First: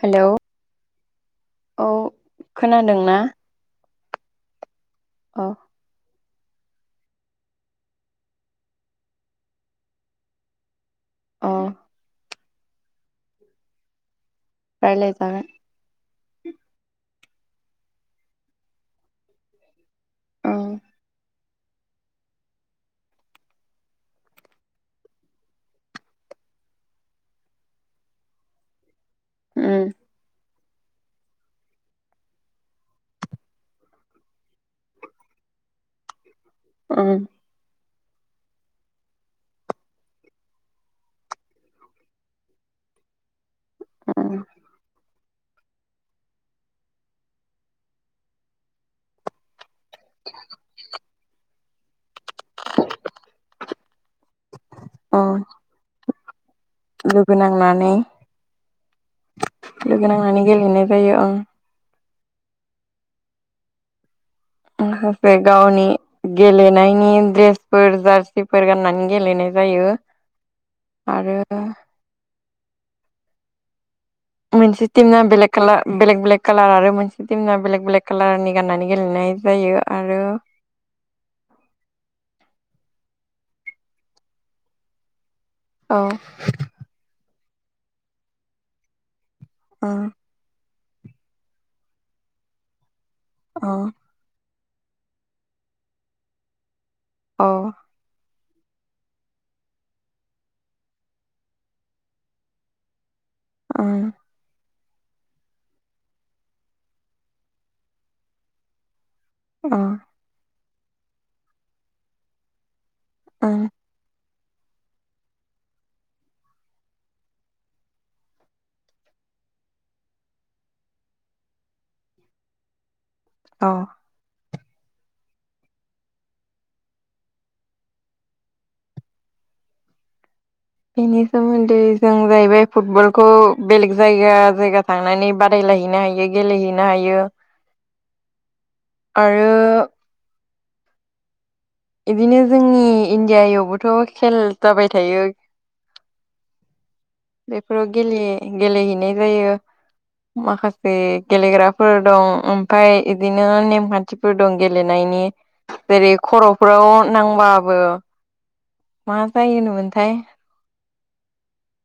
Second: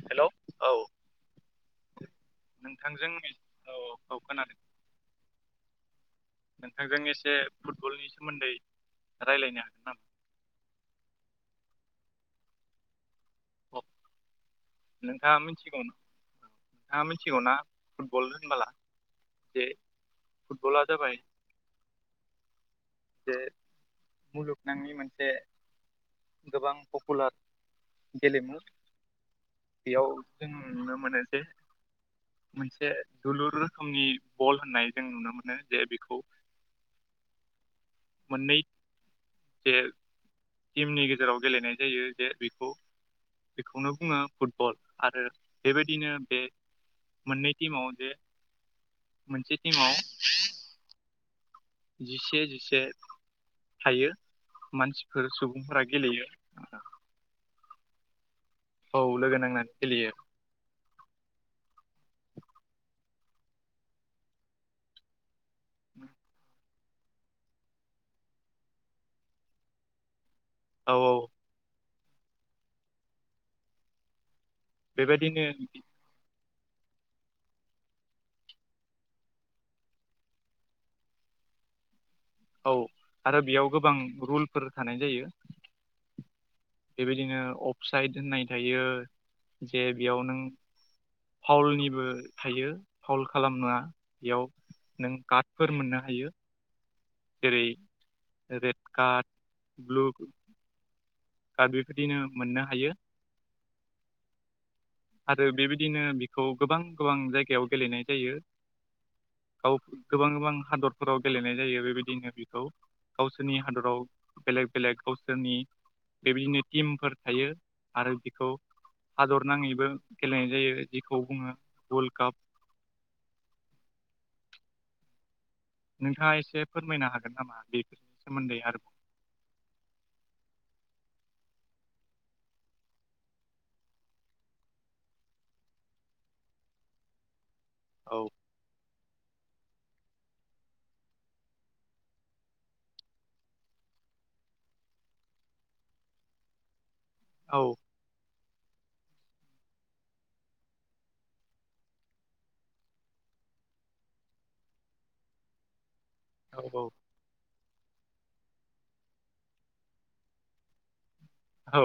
Hello hello औ औ नोंथांजों खोनादोंना [inaudible] औ औ खोनादों अ नोंथांजों एसे फुटबलनि सोमोन्दै रायलायनो हागोन नामा? अ नामा अ नोंथाङा रायलायजागोन मिथिगौ नोंथाङा मिथिगौना फुटबल होनबोला? जे औ फुटबला जाबाय बे मुलुगनांनि मोनसे गोबां पपुलार गेलेमु उम बेयाव जों नुनो मानो जे मोनसे जोलुर रोखोमनि बल होननाय जों नुनो मोनो जे बेखौ औ मोननै जे गेमनि गेजेराव गेलेनाय जायो जे बेखौ बेखौनो बुङो उम फुटबल आरो बेबायदिनो बे मोननै टिमाव जे मोनसे टिमाव [inaudible] जिसे जिसे थायो। औ मानसिफोर सुबुंफोरा गेलेयो। लोगो [unintelligible] औ लोनांनानै लोगो गेलियो नांनानै गेलेनाय जायो ओं माखासे गावनि गेलेनाय नि द्रेसफोर जार्सिफोर गाननानै गेलेनाय जायो। औ औ आरो मोनसे टिमा बेबायदिनो बेलेग खालार बेलेग बेलेग कालार आरो मोनसे टिमना बेलेक बेलेक कालारनि गाननानै गेलेनाय जायो आरो औ आरो बेयाव गोबां रुलफोर थानाय जायो औ बेबायदिनो अफसाइद होननाय थायो जे औ बेयाव नों फावलनिबो थायो फावल औ खालामनोङा बेयाव नों कार्डफोर मोननो हायो अ जेरै रेड कार्ड ब्लु कार्ड बेबायदिनो मोननो हायो ओ आरो बेबायदिनो बिखौ गोबां गोबां जायगायाव गेलेनाय जायो। गाव औ गोबां गोबां हादरफोराव गेलेनाय जायो बेबायदिनो बेखौ गावसोरनि ओं हादराव बेलेग बेलेग गावसोरनि बेबायदिनो टिमफोर थायो आरो बेखौ हादर नाङैबो गेलेनाय जायो जिखौ बुङो वर्ल्ड काप अ नोंथाङा एसे फोरमायनो हागोन नामा बेफोरनि सोमोन्दै आरोबाव बेनि सोमोन्दै जों जाहैबाय फुटबलखौ बेलेग जायगा जायगा थांनानै बादायलायो नो हायो गेलेहैनो हायो औ आरो बिदिनो जोंनि इण्डियायावबोथ' खेल जाबाय थायो [inaudible] औ बेफोराव गेले गेलेहैनाय जायो। माखासे गेलेग्राफोर दं ओमफ्राय बिदिनो नेमखानथिफोर दं गेलेनाय जेरै औ औ खर'फोराव नांबा ओ मा जायोमोनथाय औ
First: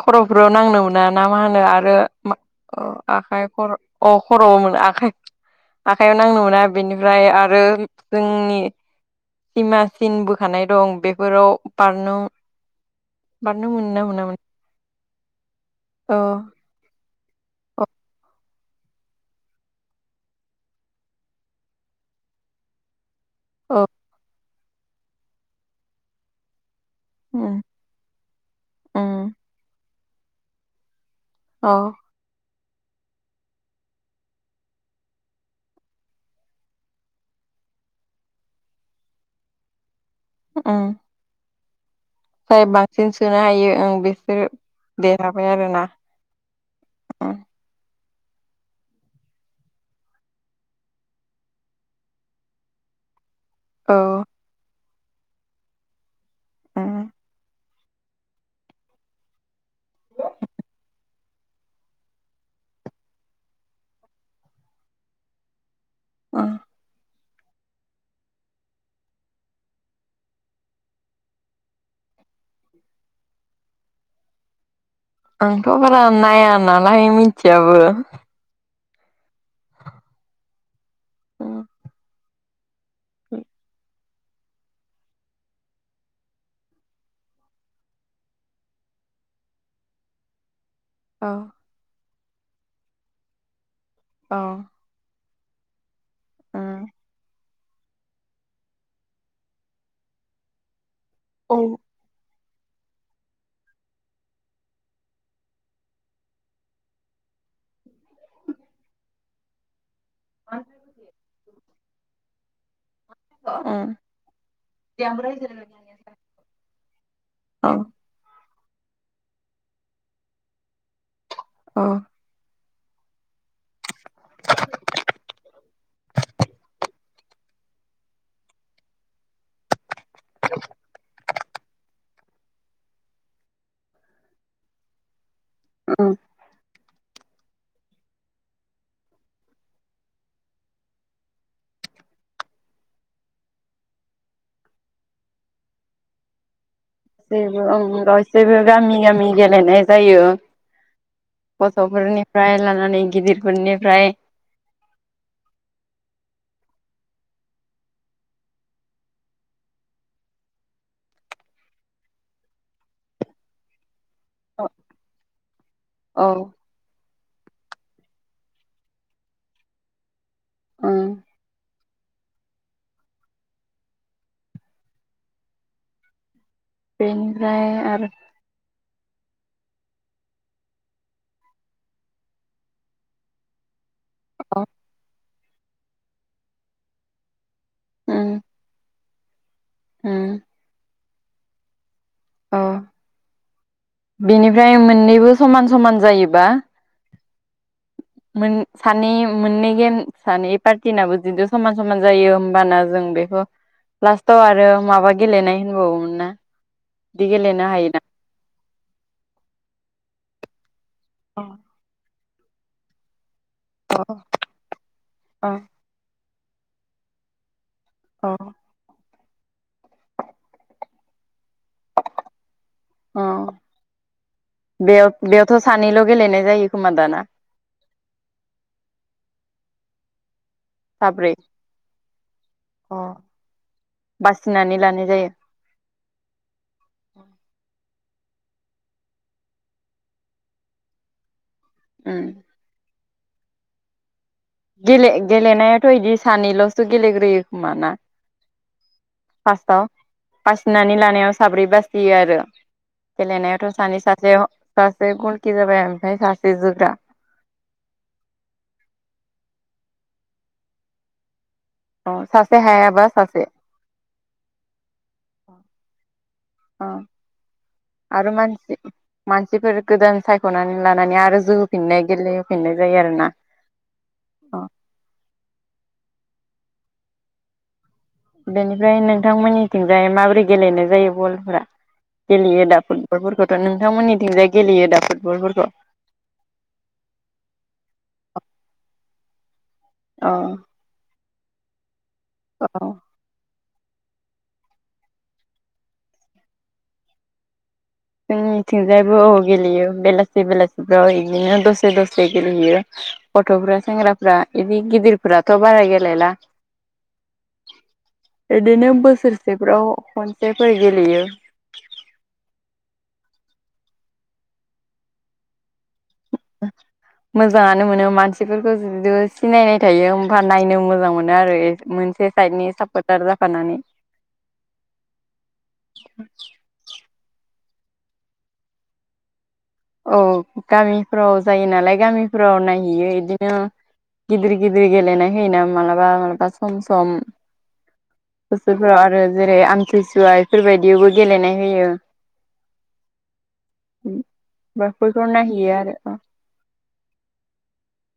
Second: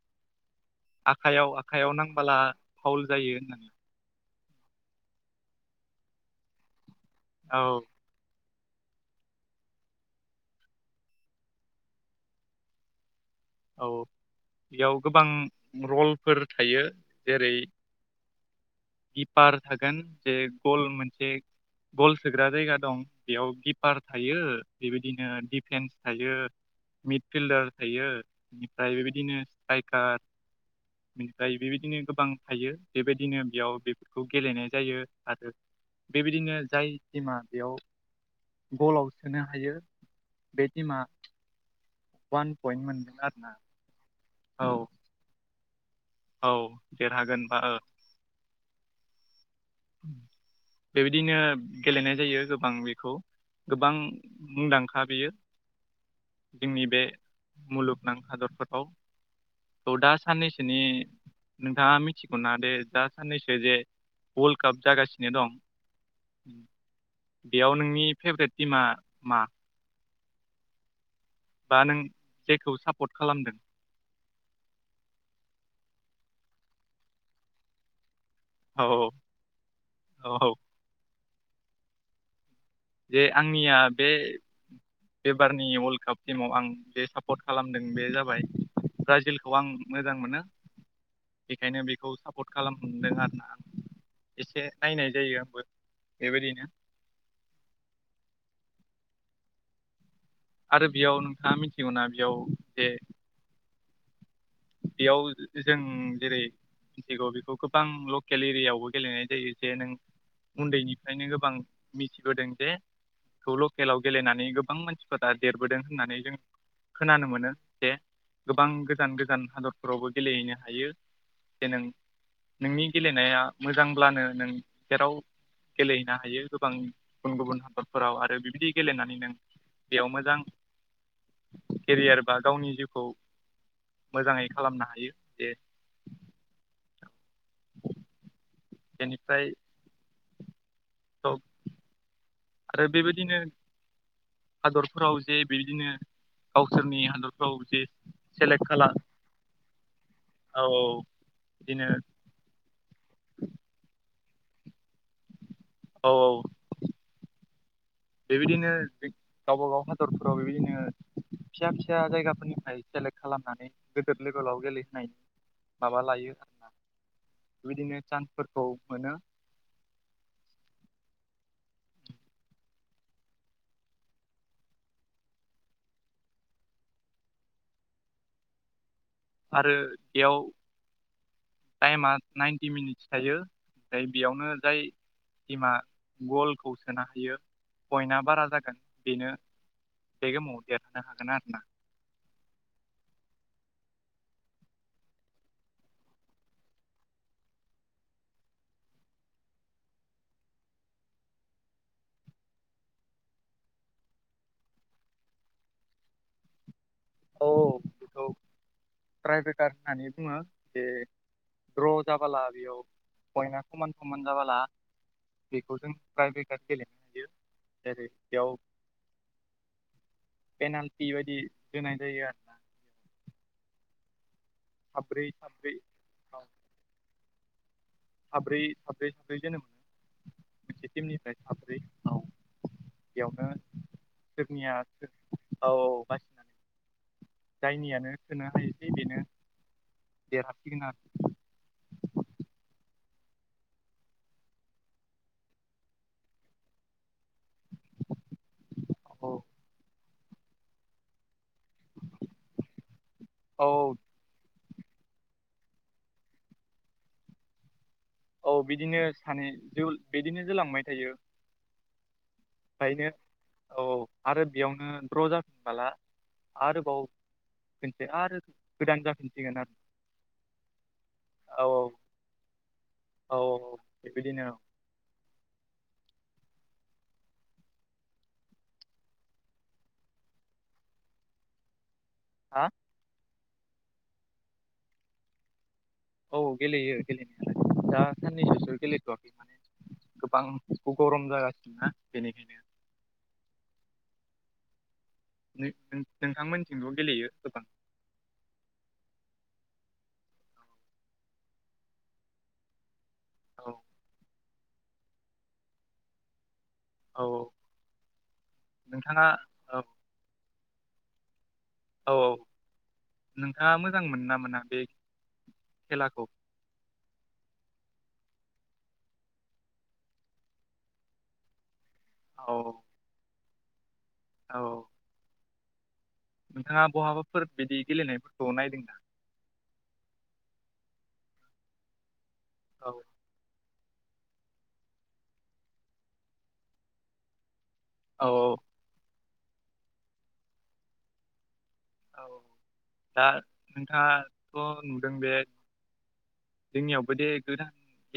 खर'फोराव नांनो मोना ना मा आखाइयाव होनो आखाइयाव आरो नांबोला फाउल जायो आखाइ होननानै खर' अ खर'आव मोन आखाइ आखाइयाव नांनो मोना बेनिफ्राय आरो औ जोंनि सिमासिन बोखानाय दं बेफोराव बारनो बारनो मोनो ना औ मोना मोन बेयाव गोबां रलफोर थायो जेरै औ गिपार थागोन जे गल मोनसे गल सोग्रा जायगा दं बेयाव औ किपार थायो बेबायदिनो दिफेन्स थायो। उम मिडफिल्डार थायो बेनिफ्राय उम बेबायदिनो स्ट्राइकार बेनिफ्राय औ बेबायदिनो गोबां थायो बेबायदिनो बेयाव बेफोरखौ गेलेनाय जायो आरो बेबायदिनो जाय टिमा बेयाव गलाव सोनो हायो बे उम टिमा वान जाय पइन्ट बांसिन मोनगोन सोनो आरोना हायो ओ बिसोरो औ देरहाबाय आरोना औ उम देरहागोन होनबा ओ बेबादिनो गेलेनाय जायो गोबां बेखौ गोबां औ मुंदांखा बेयो जोंनि बे उम मुलुगनां हादरफोराव थ'दा साननैसोनि नोंथांआ मिथिगौना दे दा‌ साननैसो जे वर्ल्ड काप जागासिनो दं उम बेआव नोंनि फेब्रेट टिमा मा? बा नों जेखौ सापट खालामदों आंथ' बारा नाया नालाय मिथिआबो औ औ औ औ जे आंनिआ बे बेबारनि वर्ल्ड काप टिमाव आं बे सापर्ट खालामदों बे जाबाय ब्राजिलखौ आं मोजां मोनो औ बेखायनो बेखौ सापट खालामदों आरो ना आं औ एसे नायनाय जायो बेबादिनो उम आरो बेआव नोंथांआ उम मिथिगौना बेयाव जे बेआव जों जेरै मिथिगौ बेखौ गोबां लकेल एरियाआवबो गेलेनाय जायो जे नों उन्दैनिफायनो गोबां मिथिबोदों जे जेखौ लकेलाव गेलेनानै गोबां मानसिफोरा देरबोदों होननानै जों खोनानो मोनो औ जे गोबां गोजान गोजान हादरफोरावबो गेलेहैनो हायो जे नों औ नोंनि गेलेनाया मोजांब्लानो नों जेराव गेलेहैनो हायो गोबां गुबुन गुबुन हादरफोराव आरो बिबादि गेलेनानै नों बेयाव मोजां केरियार बा गावनि जिउखौ मोजाङै खालामनो हायो जे औ बेनिफाय सब आरो बेबादिनो हादरफोराव जे बिबादिनो बेबो गासेैबो खाला गामि गामि गेलेनाय जायो औ औ बिदिनो गथ'फोरनिफ्राय लानानै गिदिरफोरनिफ्राय औ औ बेबादिनो गावबागाव हादरफोराव बेबादिनो फिसा फिसा जायगाफोरनिफाय सेलेक्ट खालामनानै गोदोर लेभेलाव औ गेलेहोनाय माबा लायो आरो ना बेबायदिनो चान्सफोरखौ मोनो ओम बेनिफ्राय आरो आरो बेयाव टाइमा नाइन्टि मिनिटस थायो जाय बेआवनो औ जाय टिमा गलखौ सोनो हायो पइन्टआ उम बारा जागोन बेनो उम बे गेमाव देरहानो हागोन आरोना [unintelligible] बेनिफाय मोननैबो समान समान जायोबा [inaudible] सानै मोननै गेम सानै पार्टिनाबो जदिु समान समान जायो होमबाना जों बेखौ लास्टाव आरो माबा गेलेनाय होनबावोमोन ना दि गेलेनो हायोना ट्राइभेकार होननानै बुङो जे द्र' जाबाला बेआव पइन्टआ समान अ समान जाबोला अ बेखौ जों ट्रायबेखार गेलेनो हायो ओरैनो अ बेआव पेनाल्टि बादि होनाय जायो आरो ना अ बेयाव बेयावथ' साब्रै सानैल' गेलेनाय औ जायो खोमा दाना। साब्रै साब्रै साब्रै जोनो मोनो मोनसे टिमनिफ्राय साब्रै औ बेयावनो सोरनिया बासिनानै लानाय सोर जायो औ औ बासिनानै जायनियानो सोनो हायोसै बेनो देरहासिगोन आरो। [unintelligible] गेले गेलेनायाथ' बिदि सानैल'सो गेलेग्रोयो। खोमा ना आरो फार्स्टआव बासिनानै लानायाव साब्रै बासियो आरो औ गेलेनायावथ' सानै सासे सासे गलखि जाबाय ओमफ्राय सासे जोग्रा औ बिदिनो सानै बिदिनो जोलांबाय थायो। अह ओंखायनो औ आरो बेयावनो द्र' जाफिनबोला अ आरोबाव खनसे आरो मानसि गोदान जाफिनसिगोन आरो मानसिफोर गोदान सायख'नानै लानानै आरो औ जोहोफिननाय गेलेयो। फिननाय जायो आरोना। औ औ बेबायदिनो औ [inaudible] बेनिफ्राय नोंथांमोननिथिंजाय माबोरै गेलेनाय जायो बलफोरा हा गेलेयो दा फुटबलफोरखौथ' नोंथांमोननिथिंजाय गेलेयो दा फुटबलफोरखौ औ गेलेयो गेलेनायालाय दा साननैसोसो गेलेथ'वाखै अ गोबां गरम जागासिनो ना। बेनिखायनो औ नोंथांमोनथिंथ' गेलेयो गोबां। जोंनिथिंजायो गेलेयो बेलासि बेलासिफ्राव बिदिनो दसे दसे गेलेहैयो। औ गथ'फ्रा सेंग्राफ्रा बिदि गिदिरफोराथ' बारा गेलेला औ बिदिनो नोंथाङा औ बोसोरसेफोराव खनसेफोर गेलेयो। औ नोंथाङा मोजां मोनो ना मोना। बे खेलाखौ मोजाङानो मोनो मान सिफोरखौ सिनायनाय थायो होमबा नायनो मोजां मोनो आरो। मोनसे औ साइडनि औ सापर्टार जाफानानै औ नोंथाङा बहाबाफोर बिदि गेलेनायफोरखौ नायदोंना? औ गामिफ्राव जायो नालाय गामिफ्राव औ नायहैयो बिदिनो गिदिर गिदिर गेलेनाय होयोना मालाबा मालाबा सम सम औ बोसोरफोराव आरो जेरै आमथिुसुवा बेफोरबायदियावबो गेलेनाय होयो। औ दा नोंथाङा नुदों माबाफोरखौ बे नायहैयो आरो अ जोंनियावबो दे गोदान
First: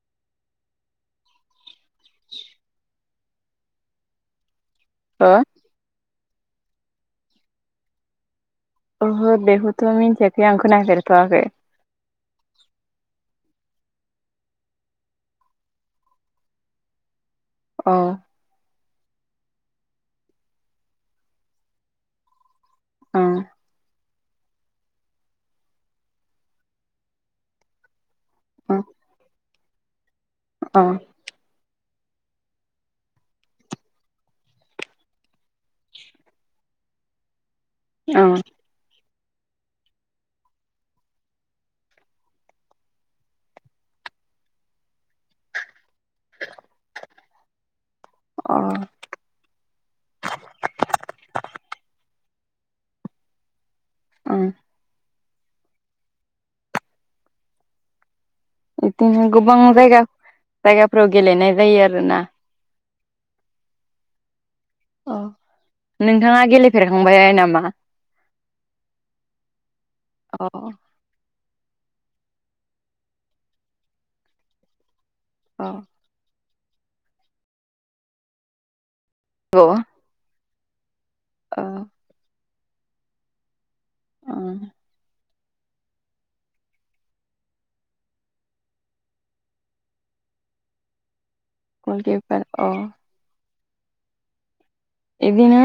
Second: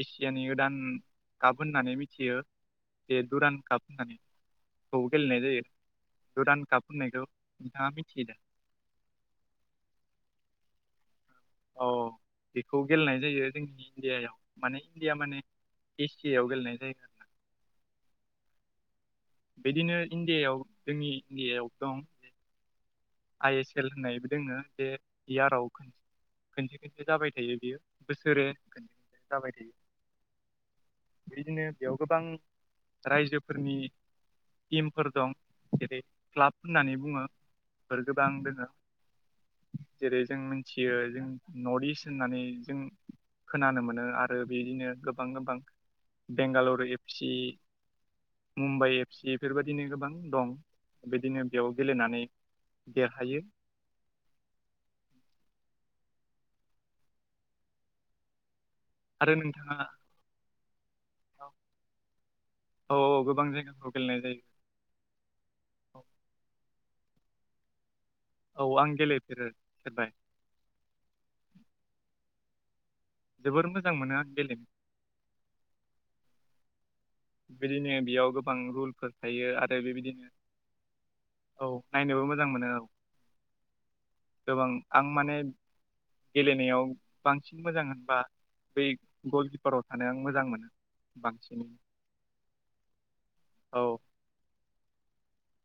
एसि यानि गोदान काप होननानै मिथियो जे दुरान काप होननानै खौ हो गेलेनाय जायो गोदान काप होननायखौ नोंथाङा मिथियो दा। ओहो बेखौथ' मिन्थियाखै आं खोनाफेरथ'वाखै औ बेखौ गेलेनाय जायो जोंनि इण्डियायाव माने इण्डिया माने एसियायाव गेलेनाय जायो ना। अह बिदिनो इण्डियायाव जोंनि इण्डियायाव दं अ आइ एस एल होननायबो दोङो बे इयाराव खनसे खनसे जाबाय थायो। बियो बोसोरे अ खनसे‌ खनसे जाबाय थायो। अ बिदिनो बेयाव गोबां रायजोफोरनि टिमफोर दं जेरै क्लाब होननानै बुङो बे अ गोबां दङो। जेरै जों मिथियो जों नर्थ इस्ट होननानै जों खोनानो मोनो आरो बिदिनो गोबां गोबां बेंगालरु एफ सि अ मुम्बाइ एफ सि बेफोरबायदिनो गोबां दं बे बिदिनो बेयाव गेलेनानै देरहायो। औ बिदिनो आरो गोबां नोंथाङा जायगा जायगाफोराव गेलेनाय जायो आरोना। औ औ गोबां जायगाफ्राव गेलेनाय जायो नोंथाङा गेलेफेरखांबाय नामा? औ आं गेलेफेरो फेरबाय अ जोबोर मोजां मोनो आं गेलेनो। अ। बेदिनो बेयाव गोबां रुलफोर थायो औ आरो बेबायदिनो अ औ नायनोबो मोजां मोनो औ अ गोबां आं माने। गेलेनायाव बांसिन मोजां होनबा। बै गलकिपाराव थानायानो मोजां मोनो बांसिनैनो आरो अ। औ। बिदिनो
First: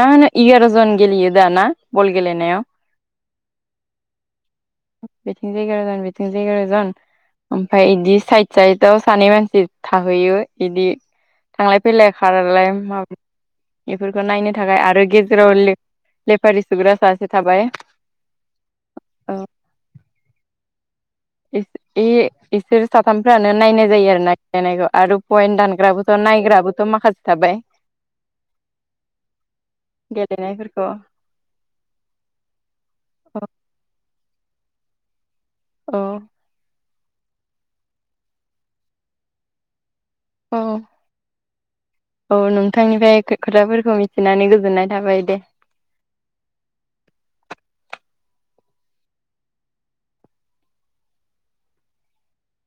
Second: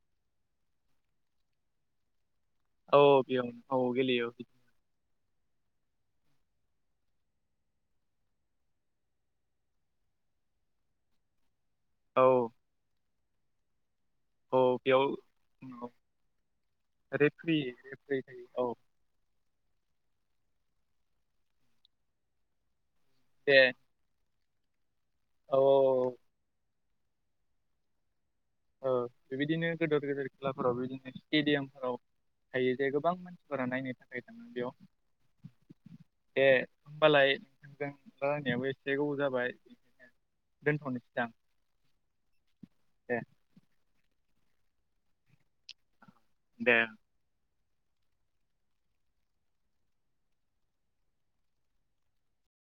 मा होनो एगार' जन गेलेयो दा ना बल गेलेनायाव। औ बे औ गेलेयो। बेटिं [unintelligible] बेटिं [unintelligible] ओमफ्राय बिदि साइद साइदआव सानै मानसि थाहैयो बिदि। थांलाय फैलाय औ खारालाय मा। बेफोरखौ नायनो औ थाखाय आरो बेयाव गेजेराव लेफारि सुग्रा सासे रेफ्रि थाबाय रेफ्रि थायो औ औ। इसोर साथामफ्रानो दे नायनाय जायो आरो ना गेलेनायखौ आरो औ औ पयेन्ट दानग्राबोथ' नायग्राबोथ' माखासे थाबाय। औ बेबायदिनो गेदेर गेदेर खेलाफोराव गेलेनायफोरखौ बिदिनो स्टेडियामफोराव। थायो जे गोबां औ मानसिफोरा नायनो थाखाय थाङो बेयाव। औ। दे होमबालाय नोंथांजों रायलायनायावो एसे गोबाव जाबाय औ बिदिनो दोनथ'नोसै दां। औ नोंथांनिफ्राय खोथाफोरखौ मिथिनानै गोजोननाय थाबाय दे। दे।